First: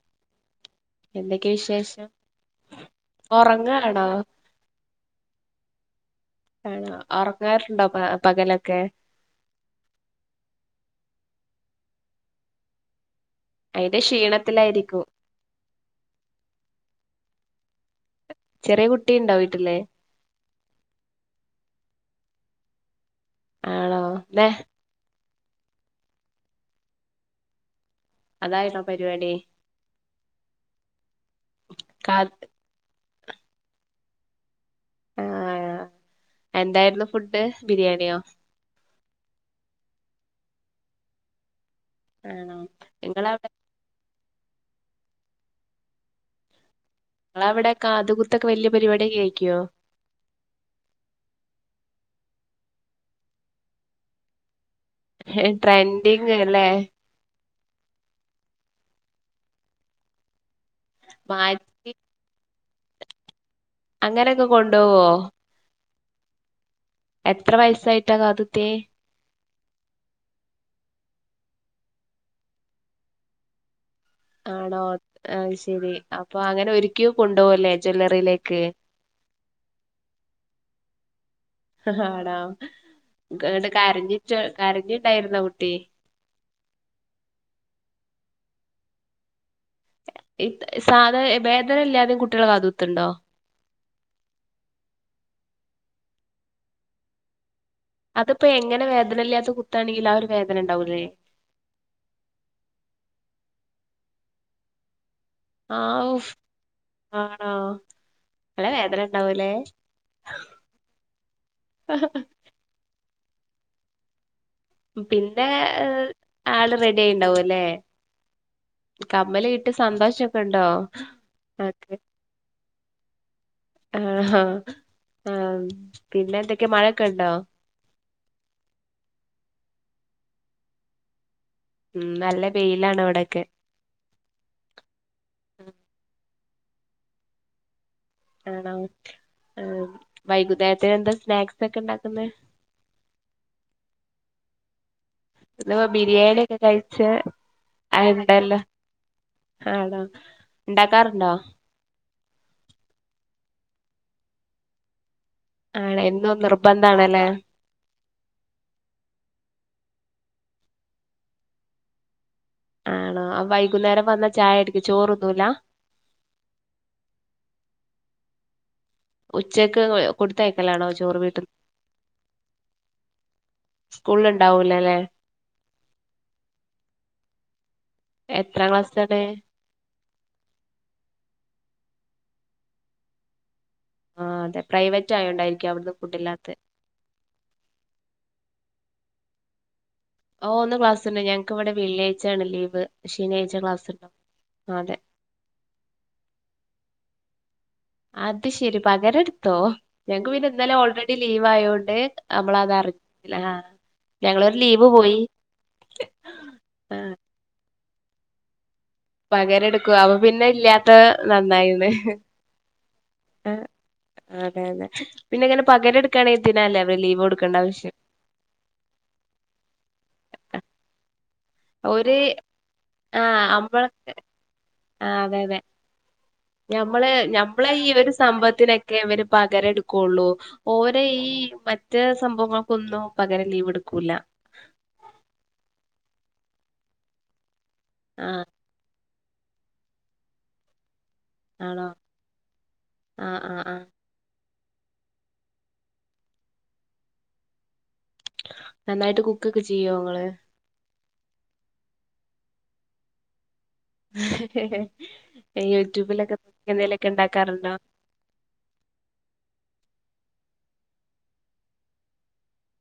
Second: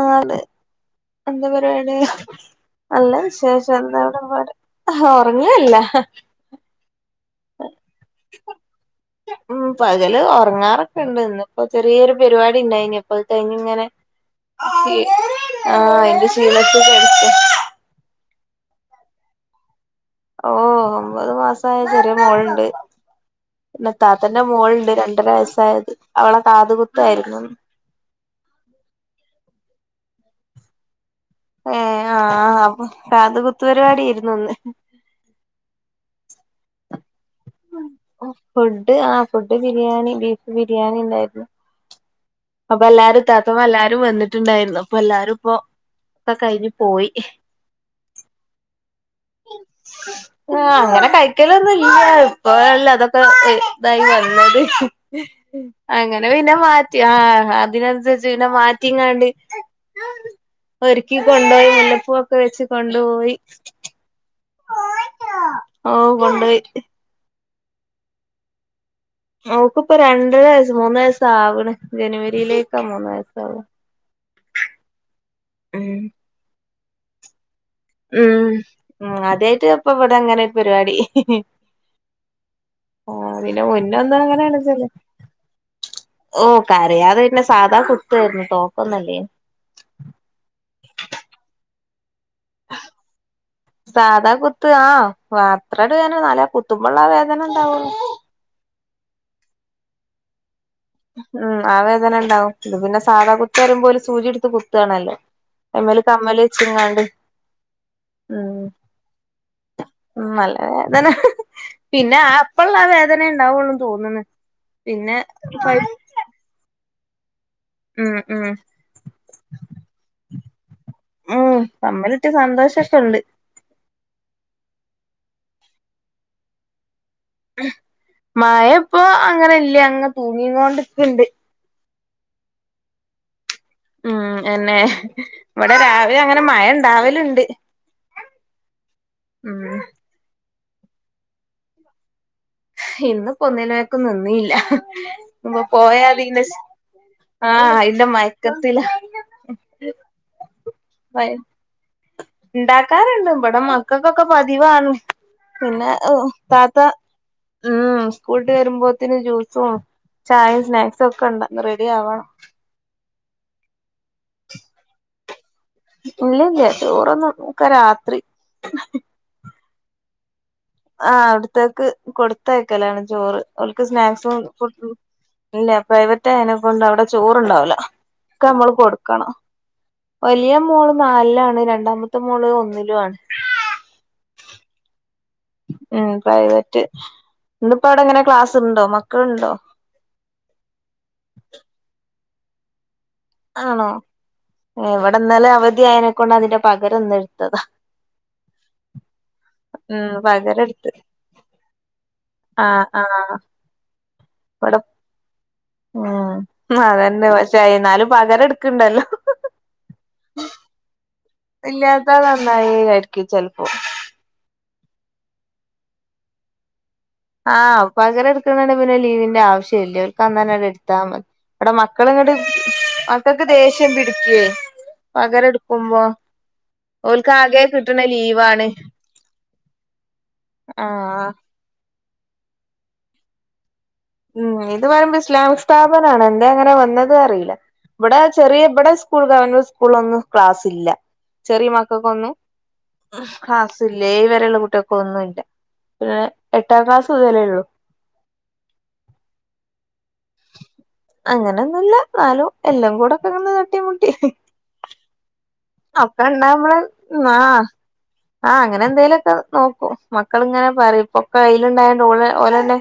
ആണ് എന്താ എന്തൊക്കെ വിശേഷം പറയാനുള്ളെ നല്ല വിശേഷം എന്താ ഉറങ്ങാണോ ഇവ്ടെ പറ ആഹ് ഒറങ്ങിയോ എല്ലാം ആണോ ഒറങ്ങാറുണ്ടോ അ പകലൊക്കെ. ഉംഹ് പകല് ഒറങ്ങാറൊക്കെ ഒണ്ട് ഇന്ന് ഇപ്പൊ ചെറിയരു പരുപാടി ഇണ്ടായിരിന്ന്. പോയ് കഴിഞ്ഞ് ഇങ്ങനെ അയിന്റെ ആ ക്ഷീണത്തിലായിരിക്കും ആഹ് അതിന്റെ ശീണൊക്കെ കഴിഞ്ഞ് ചെറിയ കുട്ടിയിണ്ടാേ വീട്ടിലെ ഓഹ് ഒമ്പത് മാസയായ ചെറിയ മോൾ ഇണ്ട്. പിന്നെ ആണോ താത്തന്റെ ദേ മോളുണ്ട് രണ്ടര വയസ്സായത് അവളെ കാത് കുത്തായിരുന്നു ഇന്ന് അത് ആയിരുന്നോ പരിപാടി. ഏഹ് കാ ആഹ് അപ്പൊ കാത് കുത്തുപരിപാടി ആയിരുന്നു ഇന്ന്. ആഹ് എന്തായിരുന്നു ഫുഡ് ബിരിയാണിയോ? ഫുഡ് ആ ഫുഡ് ബിരിയാണി ബീഫ് ബിരിയാണി ഒണ്ടായിരുന്നു. ആണോ അപ്പൊ എല്ലാരും നിങ്ങളവിടെ ഇത്താത്ത എല്ലാരും വന്നിട്ടുണ്ടായിരുന്നു അപ്പൊ എല്ലാരും ഇപ്പൊ ഒക്കെ കഴിഞ്ഞ് പോയി. നിങ്ങടെ അവിടെ കാത് കുത്തൊക്കെ വലിയ പരിപാടി അയിക്കുവോ. ആഹ് അങ്ങനെ കഴിക്കലൊന്നും ഇല്ല്യാ ഇപ്പൊഴല്ലെ അതൊക്കെ ഇതായി വന്നത്. അങ്ങനെ ട്രെൻഡിങ് പിന്നെ അല്ലേ മാറ്റി. ആഹ് അതിന് അനുസരിച്ച് പിന്നെ മാറ്റിയും കണ്ടും ഒരുക്കി കൊണ്ടുപോയി മാറ്റി മുല്ലപ്പൂവൊക്കെ വെച്ച് കൊണ്ടുപോയി. അങ്ങനെ അങ്ങ് കൊണ്ടു പോവോ. ഓഹ് കൊണ്ട്പോയി. എത്ര വയസ്സായിട്ടാ കാത്കുത്തിയെ ഓക്കിയിപ്പം രണ്ടര വയസ് മൂന്ന് വയസാവണ് ജനുവരിയിലേക്കാ മൂന്ന് വയസ് ആകുക ആണോ അഹ് ശരി ഉം അപ്പൊ അങ്ങനെ ഒരുക്കി കൊണ്ടുപോവല്ലേ ജ്വല്ലറിയിലേക്ക്. ഉംഹ് അദ്യായിട്ട് ഇപ്പെ ഇവ്ടെ അങ്ങനെ ഒരു പരിപാടി. ആണോ ആഹ് ഇതിന് എന്നിട്ട് മുന്നൊന്നും കരഞ്ഞിട്ട് കരഞ്ഞിട്ടായിരുന്നോ കുട്ടി. ഓഹ് കരയാതെ പിന്നെ സാധാ കുത്തായിരുന്നു തോക്കൊന്നുമല്ലേ സാധ വേദന ഇല്ലാതെ കുട്ടികളെ കുത്തുന്നുണ്ടോ. സാധാ കുത്ത് ആ അത്രയൊരു വേദന നല്ല കുത്തുമ്പോഴുള്ള വേദന ഉണ്ടാകുവുള്ളു അതിപ്പോ എങ്ങനെ വേദന ഇല്ലാത്ത കുത്തണെങ്കില ആ ഒരു വേദന ഉണ്ടാവൂല്ലേ. ഉം ആ വേദന ഒണ്ടാവും ഇത് പിന്നെ സാധാ കുത്ത് വരുമ്പോല് സൂചി എടുത്ത് കുത്താണല്ലോ എയ്മ്മൽ ആവൂ തമ്മല് വെച്ചാങ്ങാണ്ട് ആണോ ഉംഹ് നല്ല വേദന ഉണ്ടാവൂലേ. ആഹ് നല്ല വേദന പിന്നെ അപ്പള്ള ആ വേദന ഇണ്ടാവുള്ളെന്ന് തോന്നുന്നെ പിന്നെ ആള് റെഡിയായി ഉണ്ടാവും അല്ലേ. ഉംഹ് കമ്മല് കിട്ടയ സന്തോഷൊക്കെ ഒണ്ടോ. ഉംഹ് കമ്മല് കിട്ടിയ സന്തോഷൊക്കെയൊണ്ട് ആഹ് ആ പിന്നെന്തെക്കെ മഴയൊക്കെ ഒണ്ടോ മഴ ഇപ്പോ അങ്ങനെ ഇല്ല്യാ അങ്ങെ തൂങ്ങിങ്ങോണ്ട്ക്കിണ്ട് ഉംഹ് നല്ല വെയിലാണ് ഇവടൊക്കെ ആഹ് എന്നെ ഇവ്ടെ രാവിലെ അങ്ങനെ മഴ ഉണ്ടാവല് ഉണ്ട് ആണോ ഉംഹ് വൈകുന്നേരത്തെയെന്താ സ്നാക്സെക്കെ ഇണ്ടാക്കെന്നേ ഇന്ന്പ്പൊന്നിലേക്കും നിന്നീല്ല ഇമ്പ ഇന്ന് പോയാ ബിരിയാണി പിന്നെ ഒക്കെ സ് കഴിച്ച് ആഹ് ഐന്റെ മയക്കത്തിലാ ആണൊ ഇണ്ടാക്കാറ്ണ്ടോ ഇണ്ടാക്കാറ്ണ്ട് ഇപടെ മക്കക്കൊക്കെ പതിവാണ് പിന്നെ ആണോ എന്നും താത്ത നിർബന്ധാണല്ലേ ഉം സ്കൂൾട്ട് വരുമ്പോത്തിന് ജൂസും ചായിം സ്നാക്സൊക്കെ ഇണ്ട റെഡി ആവണം ആണോ അവൈകുന്നേരം വന്ന ചായട്ക്ക് ചോറുന്നൂല്ല ഇല്ല്യല്ല്യ ചോറൊന്നും ഒക്കെ രാത്രി ഉച്ചക്ക് [unintelligible] കൊട്ത്തയക്കലാണോ ആഹ് വ്ട്ത്തേക്ക് കൊടുത്തയക്കലാണ് ചോറ് ഓൽക്ക് സ്കൂളിൽ സ്നാക്സും ഫുണ്ടും ഉണ്ടാവൂലല്ലേ ഇല്ല പ്രൈവറ്റായേനെ കൊണ്ട് അവ്ടെ ചോറ്ണ്ടാവുല എത്രാം ക്കെമ്മള് ക്ലാസ്സിലാണ് കൊട്ക്കണം വലിയ മോള് നാൽലാണ് രണ്ടാമത്തെ മോള് ഒന്നിലു ആണ് ആഹ് അതെ പ്രൈവറ്റായോണ്ടായിരി ഉം പ്രൈവറ്റ് ഇന്ന്പ്പ അവ്ടെങ്ങനെ ക്ലാസ്ണ്ടോ മക്കൾണ്ടോ ഓഹ് ഇന്ന് ക്ലാസ്ണ്ട് ഞങ്ങ്ക്ക് ഇവടെ വെള്ളിയാഴ്ച്ചാണ് ലീവ് ശനിയാഴ്ച ക്ലാസ് ആണോ ഉണ്ടാവും അതെ ഇവടെ ഇന്നലെ അവധി ആയനെക്കൊണ്ട് അതിന്റെ പകരന്ന്ട്ത്തതാ അത് ശെരി പകരട്ത്തോ ഉം ഞങ്ങ്ക്ക് പിന്നെ പകരം ഇന്നലെ എടുത്ത് ഓൾറെഡി ലീവായോണ്ട് ആഹ് അമ്മളതറ് ആഹ് ലാ ഞങ്ങളൊരു ഇവിടെ ലീവ് പോയി ഉം ആ അതന്നെ പക്ഷേ അയ്ന്നാലും പകരട്ക്ക്ണ്ടല്ലോ പകരട്ക്കു അപ്പ പിന്നെ ഇല്ല്യാത്തഹ് ഇല്ലാത്ത നന്നായിന്ന്ഹ് നന്നായി ആയിരിക്കും ആഹ് ചെലപ്പോ അതെന്നെ പിന്നെങ്ങനെ പകരട്ക്കാണേ എന്തിനാല്ലെ അവര് ലീവൊട് ആഹ് പകരട്ക്ക്ണാണേ പിന്നെ ലീവിന്റെ ആവശ്യല്ല്യ ഓൽക്ക് അന്നെന്നൺട്ത്താ മത് ഇബടെ ഒരു മക്കള്ങ്ങട്ട് ആഹ് മക്കക്ക് അമ്മള ദേഷ്യം പിടിക്ക്യേ പകരട്ക്ക്മ്പൊ ഞമ്മളെ ഞമ്മളെ ഈ ഒര് ലീവാണ് സംഭവത്തിനെക്കെ അവര് പകരട്ക്കൊള്ളൂ ഓരെ ആഹ് ഈ മ റ്റേ സംഭവങ്ങൾക്കൊന്നും പകരം ലീവ്ട്ക്കൂല ഉം ഇത് പറിമ്പം ഇസ്ലാമിക് സ്ഥാപനാണ് എന്തേ അങ്ങനെ വന്നന്ന് അറീല ഇബ്ടെ ആഹ് ചെറിയ ഇബ്ടെ സ് കൂൾ ഗവൺമെന്റ് സ്കൂളൊന്നും ക്ലാസ് ഇല്ല ചെറിയ ആണോ മക്കൾക്കൊന്നും ആഹ് ആഹ് ആഹ് ക്ലാസി ലേയ് വരേള്ള കുട്യാകൊന്നുല്ല പിന്നെ എട്ടാം ക്ലാസ് ഉതലേള്ളൂ നന്നായിട്ട് കുക്കൊക്കെ ചെയ്യോങ്ങള് അങ്ങനെന്നുല്ല ന്നാലും എല്ലം കൂടെക്കൊങ്ങനെ തട്ടി മുട്ടി ഹെ ഹെ യൂട്യൂബിലക്കെ എന്തേലൊക്കെണ്ടാക്കാറ്ണ്ടോ ആഹ് ങ്ങനെ എന്തേലൊക്കെ നോക്കും മക്കള് ങ്ങനെ പറിം ഇപ്പൊക്ക യ്ല്ണ്ടായോണ്ട് ഓള് ഓലന്നെ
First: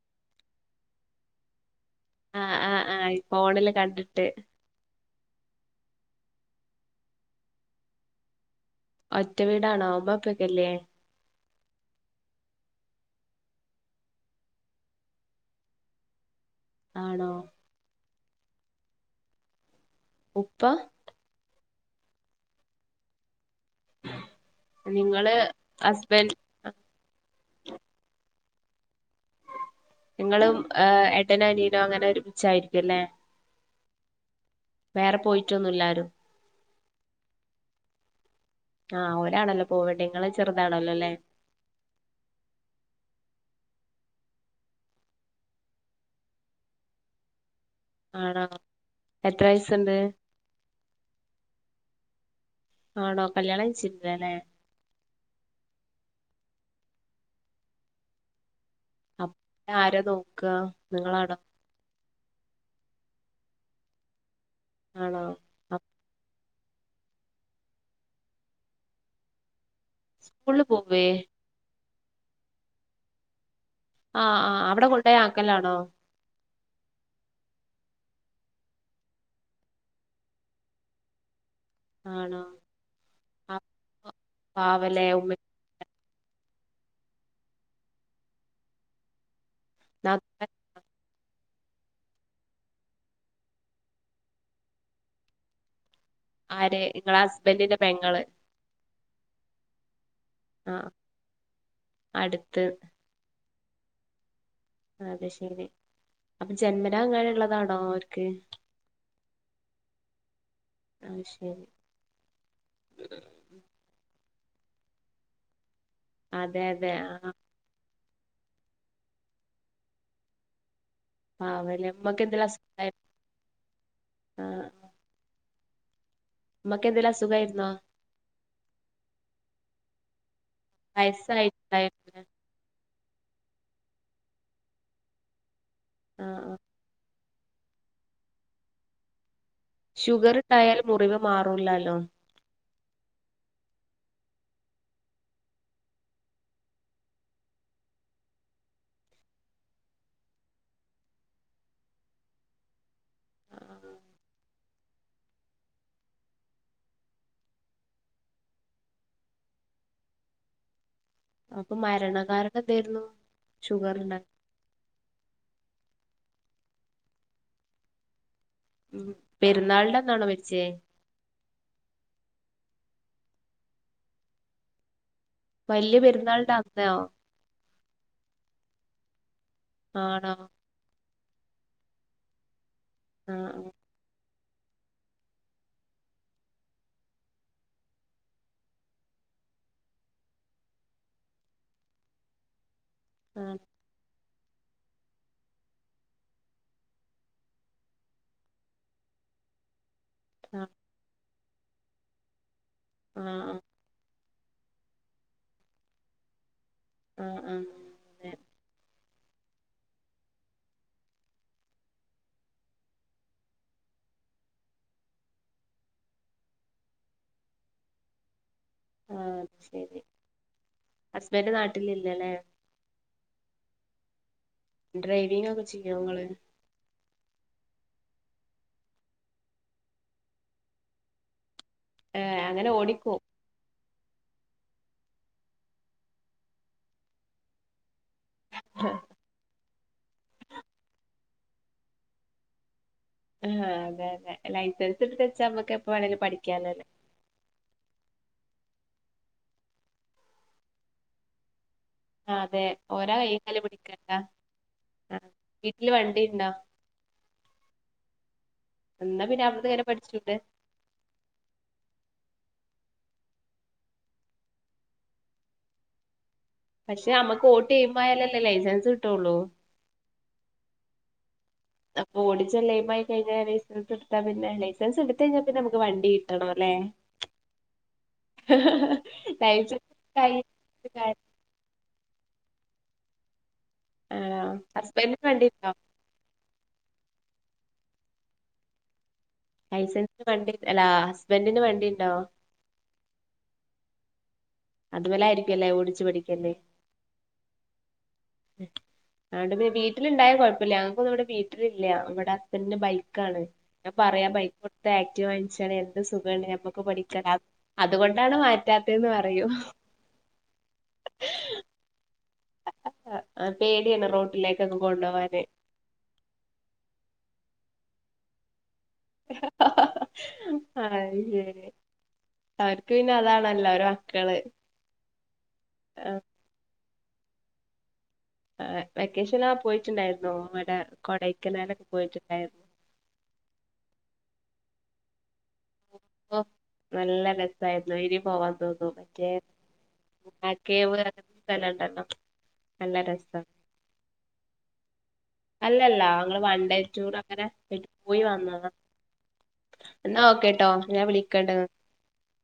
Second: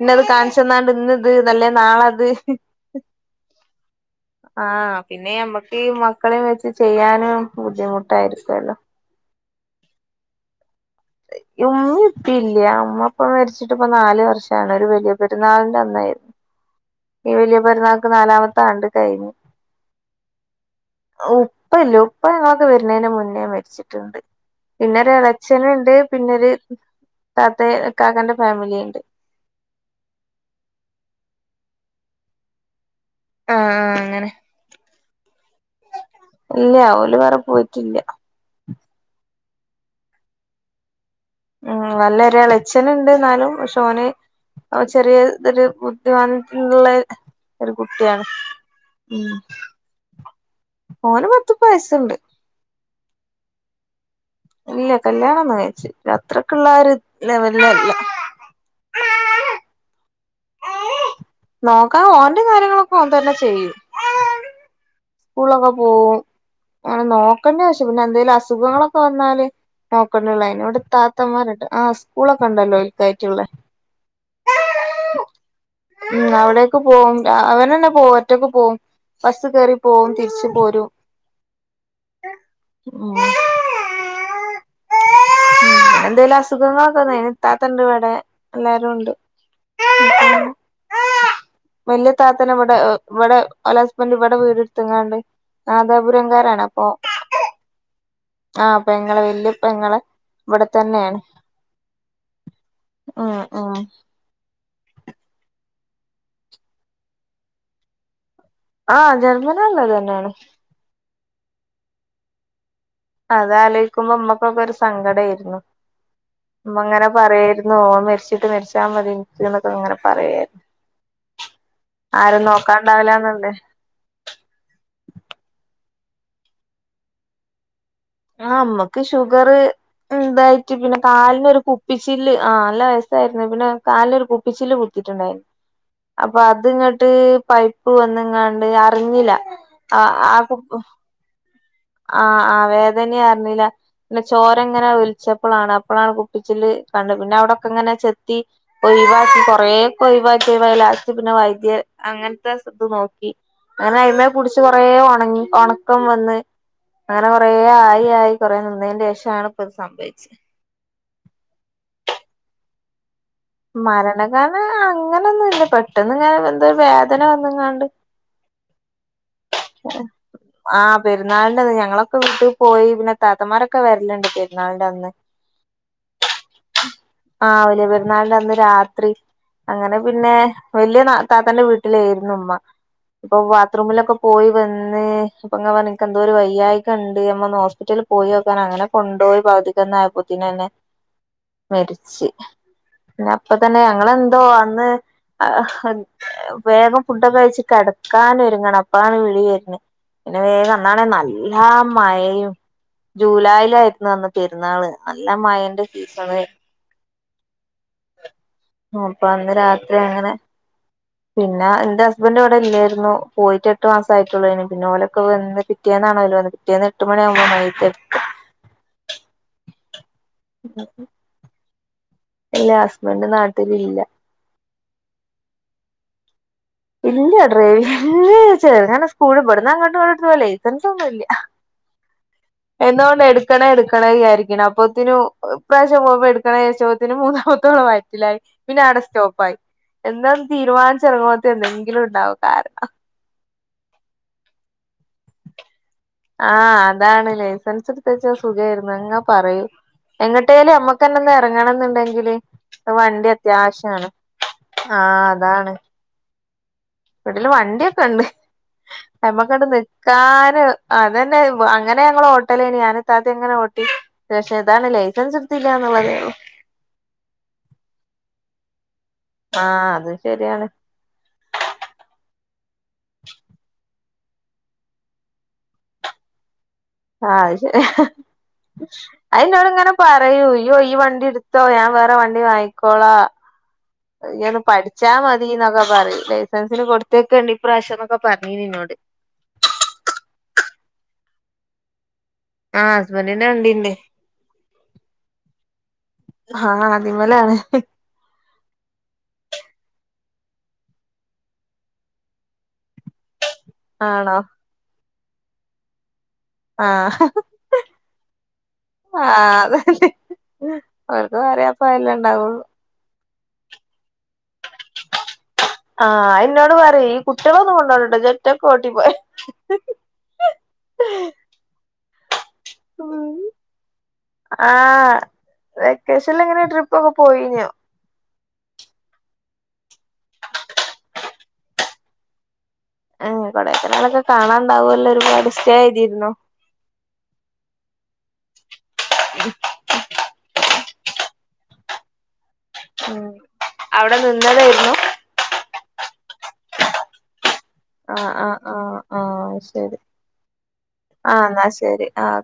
ഇന്നത് കാൺച്ചന്നാണ്ട് ഇന്ന്ത് നല്ലേ നാളെ ആഹ് ആഹ് ആഹ് ഇഫോണില് കണ്ട്ട്ട് ആഹ് പിന്നെയമ്മക്കീ മക്കളേം വെച്ച് ചെയ്യാനും ബുദ്ധിമുട്ടായിരിക്കൊല്ലോ ഒറ്റ വീടാണോ ബാപ്പിയൊക്കല്ലേ യുമ്മിംപ്പില്ല്യാ ഉമ്മ പ്പ മരിച്ചിട്ട്പ്പ നാല് വർഷാണ് ഒരു വലിയ പെരുന്നാൾന്റെ അന്നേ ഈ ആണോ വല്യയ പെര്ന്നാക്ക് നാലാമത്തെ ആണ്ട് കയ്ഞ്ഞു ഉപ്പ ഉപ്പല്ലോ ഉപ്പ ങ്ങളൊക്കെ വരുന്നേന്റെ മുന്നേ മര്ച്ചി ട്ട്ണ്ട് പിന്നര് നിങ്ങള് എളേച്ചന്ണ്ട് ഹസ്ബൻഡ് പിന്നര് താത്തേ ഇക്കാക്കന്റ ഫാമിലീണ്ട് ങ്ങളും ഏഹ് എട്ടനു അനിയനോങ്ങനെ ഒരുമിച്ചായിരിക്ക്യുല്ലേ ആഹ് ആഹ് അങ്ങനെ വേറെ പോയിറ്റൊന്നുല്ലാരും ഇല്ല്യാഹ് ഓല് വേറെ പോയിറ്റില്ല ആഹ് ഒരാണല്ലോ പോവണ്ടെ ഇങ്ങള് ചെറുതാണല്ലോല്ലേ? ഉം അല്ല ഒരെളച്ഛനിണ്ട്ന്നാലും പഷേ ഓന് ഓൻ ചെറീയെ ഒരു ബുദ്ധിമനിട്ട് ഇള്ളെ ഒരു കുട്ടിയാണ് ആണോ മ്മ് എത്ര വയസുണ്ട് ഓന് പത്തുപ്പത് വയസ്സിണ്ട് ആണോ കല്ല്യാണയ്ചിട്ടില്ലാലെ ഇല്ല കല്ല്യാണൊന്നും കയിച്ചിട്ടില്ല അത്രയ്ക്ക്‌ള്ളാ ഒരു ലെവല്ല് അല്ല അ പിന്നാര നോക്കാ നിങ്ങളാണൊ? നോക്കാ ഓന്റെ കാര്യങ്ങളൊക്കെ ഓൻ തന്നെ ചെയ്യും ആണോ? സ്കൂളൊക്കെ പോവും ഏ [inaudible] നോക്കണ്ടാവിശ്യം പിന്നെ എന്തേലും അസുഖങ്ങളൊക്കെ വന്നാല് നോക്കണ്ടുള്ള സ്കൂളിൽ അയ്‌നിവിടെ പോവേ താത്തമാര്ണ്ട്. ആഹ് സ്കൂളൊക്കെണ്ടല്ലോ ഓൽക്കായിറ്റ്ള്ളെ ആഹ് ആഹ് ആഹ് അവിടെ കൊണ്ടോയി ആക്കലാണോ ഉം അവിടേക്ക് പോവും ര അവനന്നെ പോവും ഒറ്റക്ക് പോവും ബസ്സ് കേറി പോവും തിരിച്ച് പോരും ആണോ ഉം ആപ്പൊ പാവലെ ഉമ്മ എന്തേലും അസുഖങ്ങളൊക്കെ വന്നയ്‌ന് ഇത്താത്തണ്ടിവടെ എല്ലാരുണ്ട്. നാത്തൂമാ വല്ല്യ ഇതാത്തനെവിടെ ഹ് ഇവിടെ ഓലെ ഹസ്ബന്റ് ഇവടെ വീട് ഇട് ത്ത്ങ്ങാണ്ട് നദാപുരംകാരാണ് ആര് അപ്പൊ നിങ്ങളെ ഹസ്ബൻഡിന്റെ പെങ്ങള് ആഹ് പെങ്ങളെ വല്ല്യ പെങ്ങളെ ഇവടെ ആഹ് തന്നേണ്. അടുത്ത് ആഹ് ആഹ് അത്ശെരി അപ്പ ജന്മനാ അങ്ങനെള്ളതാണോ ഓര്ക്ക് ആഹ് ജന്മനാള്ളതന്നേണ് അത് ശരി അതാലോയ്ക്കുമ്പോ ഇമ്മക്കൊക്കൊരു സങ്കടേയ്ര്ന്നു അതെ അതെ ഇമ്മങ്ങനെ ആഹ് പറയേര്ന്നു ഓൻ മരിച്ചിട്ട് മരിച്ചാ മതി ഇൻക്ക്‌ ന്നൊക്കെ ഇങ്ങനെ പറയേര്ന്നു പാവല്ലേ ഉമ്മക്ക് ആരും എന്തേലും അസുഖായിരുന്നോ നോക്കാണ്ടാവൂലാന്നൊണ്ട് ആഹ് ഇമ്മക്കെന്തെങ്കിലു അസുഖായിരുന്നോ? ആഹ് ഇമ്മക്ക് ഷുഗറ് ഇണ്ടായിറ്റ് പിന്നെ കാൽനൊരു വയസ്സായിട്ടുണ്ടായിരുന്നോ കുപ്പിച്ചില്ല് ആഹ് നല്ല വയസ്സായിരുന്ന് പിന്നെ കാൽനൊരു കുപ്പിച്ചില് കുത്തിറ്റ്ണ്ടായിനി അപ്പ ആഹ് ആഹ് അത്ങ്ങട്ട് പൈപ്പ് വന്ന്ങ്ങാണ്ട് അറിഞ്ഞില ഷുഗറ്ണ്ടായാലും മുറിവ് മാറൂല്ലാലോ ആഹ് ആഹ് വേദനയാർന്നില പിന്നെ ചോരങ്ങനെ ഒൽച്ചപ്പളാണ് അപ്പളാണ് കുപ്പിച്ചില് കണ്ട് പിന്നവിടൊക്കങ്ങനെ ചെത്തി ഒയ്‌‌വാക്കി കൊറേക്കൊയ്‌വാക്കി വയ്‌ ലാസ്റ്റ്‌ പിന്നെ വൈദ്യ അങ്ങൻത്തെ സ് അത് നോ ക്കി ആഹ് അങ്ങനെ അയിമ്മെ പുടിച്ച് കൊറേ ഒണങ്ങി ഒണക്കം വന്ന് അങ്ങനെ കൊറേ ആയി ആയി കൊറേ നിന്നേന്റെഷാണിപ്പത് സംഭവിച്ച അപ്പ മരണകാരണെന്തേയിരുന്നു മരണകാരണം അങ്ങനൊന്നുല്ല പെട്ടന്നിങ്ങനെ എന്തോ ഒര് വേദന വന്നിങ്ങാണ്ട് മ്മ് പെരുന്നാൾന്റന്നാണോ മരിച്ചേ? പെരുന്നാൾന്റന്ന് ഞങ്ങളൊക്കെ വീട്ടി പോയി പിന്നെ താത്തമ്മാരൊക്കെ വര്ല്ണ്ട് പെരുന്നാൾന്റന്ന് വല്ല്യപെരുന്നാൾന്റന്നോ? ആഹ് വലിയപെരുന്നാൾന്റന്ന് രാത്രി അങ്ങനെ ആണോ പിന്നെ വല്ല്യ നാ താത്തന്റെ വീട്ടിലായിരുന്നുമ്മ ഇപ്പൊ ആഹ് ബാത്റൂമിലൊക്കെ പോ പോയി വന്ന് അപ്പം ങ്ങനെ പറഞ്ഞ് ഇന്ക് എന്തോ ഒരു വയ്യായിക ഇണ്ട് അമ്മ ഒന്ന് ഹോസ്പിറ്റലിൽ പോയി നോക്കാനാ അങ്ങനെ കൊണ്ടോയി ബാധിക്കുന്നായപ്പോത്തിനന്നെ മരിച്ച് പിന്നെ അപ്പ ആഹ് തന്നെ ഞങ്ങളത് എന്തോ അന്ന് ആഹ് വേഗം ഫുഡൊക്കെ കഴിച്ച് കെടക്കാനൊരുങ്ങണം ഇപ്പളാണ് വിളി വരണെ പിന്നെ ആഹ് വേഗം അന്നാണെ നല്ലോണം മഴയും ജൂലായിലായിരുന്നു അന്ന് പെരുന്നാള് നല്ല മഴന്റെ സീസണ് ആഹ് ആഹ് അങ്ങനെ ഓഹ് അപ്പൊ അന്ന് രാത്രി അങ്ങനെ പിന്നാ ഇന്റെ ഹസ്ബൻഡ് ഇവിടെ ഇല്ലേരുന്നു പോയിട്ട് എട്ട് മാസം ആയിട്ടൊള്ളോനി പിന്നെ ഓലെക്കെ വന്ന് പിറ്റേന്ന് ആണല്ലോ പിറ്റേന്ന് എട്ട് മണിയാകുമ്പോ മയ്യത്തെടുത്ത് ആഹ് ശെരി ഹസ്ബൻ്റ് നാട്ടിൽ ഇല്ലല്ലേ ഇല്ലാ ഹസ്ബൻ്റ് നാട്ടില് ഇല്ല ഡ്രൈവിംഗൊക്കെ ചെയ്യോ ഇങ്ങള് ഇല്ല ഡ്രൈവിംഗ് [unintelligible] സ്കൂളി ഇവടുന്നു അങ്ങോട്ട് ഇങ്ങട്ട് പോവും ലൈസൻസ് ഒന്നും ഇല്ല ഏഹ് അങ്ങനെ ഓടിക്കോ എന്തുകൊണ്ട് എടു എടുക്കണം എടുക്കണം വിചാരിക്ക്ണ് അപ്പോത്തിനും ഈ പ്രാവിശ്യം പോവുമ്പോ എടുക്കണം വിചാരിച്ചപ്പോത്തിന് മൂന്നാമാത്തോളും വയ ലായി പിന്നെ അവിടെ സ്റ്റോപ്പ് ആയി എന്നാ തീരുമാനിച്ചിറങ്ങുമ്പത്തിന് എന്തെങ്കിലും ഇണ്ടാവും കാരണം ആഹ് അതെ അതെ ലൈസൻസ് എടുത്ത് വെച്ചാ നമ്മക് എപ്പ വേണേലും ആഹ് പഠിക്കാലോല്ലേ അതാണ് ലൈസൻസ് എടുത്ത് വെച്ചാ സുഖായിരുന്നു അങ്ങ പറയും എങ്ങട്ടേലും നമ്മക്കെന്നെ ഒന്ന് എറങ്ങണന്നുണ്ടെ ങ്കില് ആഹ് അതെ ഓരെ വണ്ടി കയ്യും കാലും അത്യാവശ്യാണ് പിടിക്കണ്ട ആഹ് അതാണ് വീട്ടില് വണ്ടി ഇണ്ടാ വീട്ടില് വണ്ടിയൊക്കെണ്ട് എന്നാ നമ്മക് പിന്നെ അങ്ങട്ട് അവിടുന്ന് ഇങ്ങനെ പഠിച്ചൂടെ നിക്കാന് അതന്നെ അങ്ങനെ ഞങ്ങൾ ഓട്ടലേനി ഞാനും ഇത്താത്തേം ഇങ്ങനെ ഓ പക്ഷെ ഇതാണ് ലൈസൻസ് എടുത്തില്ലാന്നുള്ള [unintelligible] പക്ഷെ നമ്മുക്ക് ഓട്ടി എയിം അയാലല്ലേ ലൈസൻസ് കിട്ടുള്ളൂ ആഹ് അതും ശെരിയാണ് അപ്പൊ ഓടിച്ച് [unintelligible] ആയി കഴിഞ്ഞാൽ ലൈസൻസ് എടുത്താ പിന്നെ ലൈസൻസ് എടുത്ത കഴിഞ്ഞാൽ പിന്നെ നമുക്ക് വണ്ടി കിട്ടണോല്ലേ ആഹ് അത് ശെരിയാ അതിന്നോട് ലൈസൻസ് ഇങ്ങനെ കയ്യി പറയും ഇയ്യോ ഈ വണ്ടി എടു ത്തോ ഞാൻ വേറെ വണ്ടി വാങ്ങിക്കോളാ ആണോ ഇയ്യ് ഒന്ന് പഠിച്ചാ ഹസ്ബൻഡിന് വണ്ടി മതി ഇണ്ടോ എന്നൊക്കെ പറയും ലൈസൻസിന് കൊടു [unintelligible] ഈ പ്രാവിശ്യംന്നൊക്കെ പറഞ്ഞീനി ഇന്നോട് ലൈസൻസിന് വണ്ടി അല്ലാ ഹസ്ബൻഡ് ന് വണ്ടി ഇണ്ടോ ആഹ് ഹസ്ബന്റിന് വണ്ടി ഇണ്ട് അതുമ്മേലായിരിക്കുവല്ലേ ഓടിച്ചു പഠിക്കല് ഇതിമ്മലാണ് ആഹ് ഇണ്ട് പിന്നെ വീട്ടിലിണ്ടായ കുഴപ്പല്ല ഞക്കൊന്നുവിട വീട്ടിലില്ല നമ്മടെ ഹസ്ബൻഡിന്റെ ബൈക്കാണ് ഞാൻ പറയാ ആ ആണോ ബൈക്ക് കൊടുത്തു ആക്ടീവ വങ്ങിച്ചാലെന്ത് സുഖാണ് അപ്പൊ ആഹ് പഠിക്കാൻ അതുകൊണ്ടാണ് മാറ്റാത്തന്ന് പറയും ആഹ് അതന്നെ അവർക്ക് പറയാൻ അപ്പൊ അതല്ലേ ഇണ്ടാവുള്ളൂ ആഹ് പേടിയാണ് റോട്ടിലേക്ക് ഒക്കെ കൊണ്ടുപോകാന് ആഹ് ഇന്നോട് പറയും ഈ കുട്ട്യാളെ ഒന്നും കൊണ്ടോവൂലട്ടോ ഇജ് [unintelligible] ഓട്ടി പോയാൽ അത് ശരി അവർക്ക് പിന്നെ അതാണല്ലോ അവരെ മക്കള് അഹ് ആ, വെക്കേഷനിൽ എങ്ങനെയ ട്രിപ്പ് ഓഹ് പോയിനിയോ ആ വെക്കേഷൻ പോയിട്ടുണ്ടായിരുന്നു ഇവിടെ കൊടൈക്കനാൽ ഒക്കെ പോയിട്ടുണ്ടായിരുന്നു അഹ് കൊടൈക്കനാൽ കാണാണ്ടാവുമല്ലോ ഒരുപാട് സ്റ്റേ ചെയ്തിരുന്നോ ഓ നല്ല രസായിരുന്നു ഇനി പോവാൻ തോന്നും മറ്റേ [unintelligible] കേവ് അങ്ങനത്തെ സ്ഥലംണ്ടല്ലോ ഉം അവിടെ നിന്നതേയ്ന്നു അല്ലല്ല ങ്ങള് വൺ ഡേ ടൂർ അങ്ങനെ പോയി ആഹ് ആഹ് വന്നതാ ആഹ് ആഹ് ശരി ഇന്നാ ഓക്കെട്ടോ ഞാൻ ആഹ് വിളിക്കട്ടൊ എന്നാ ശരി ആഹ്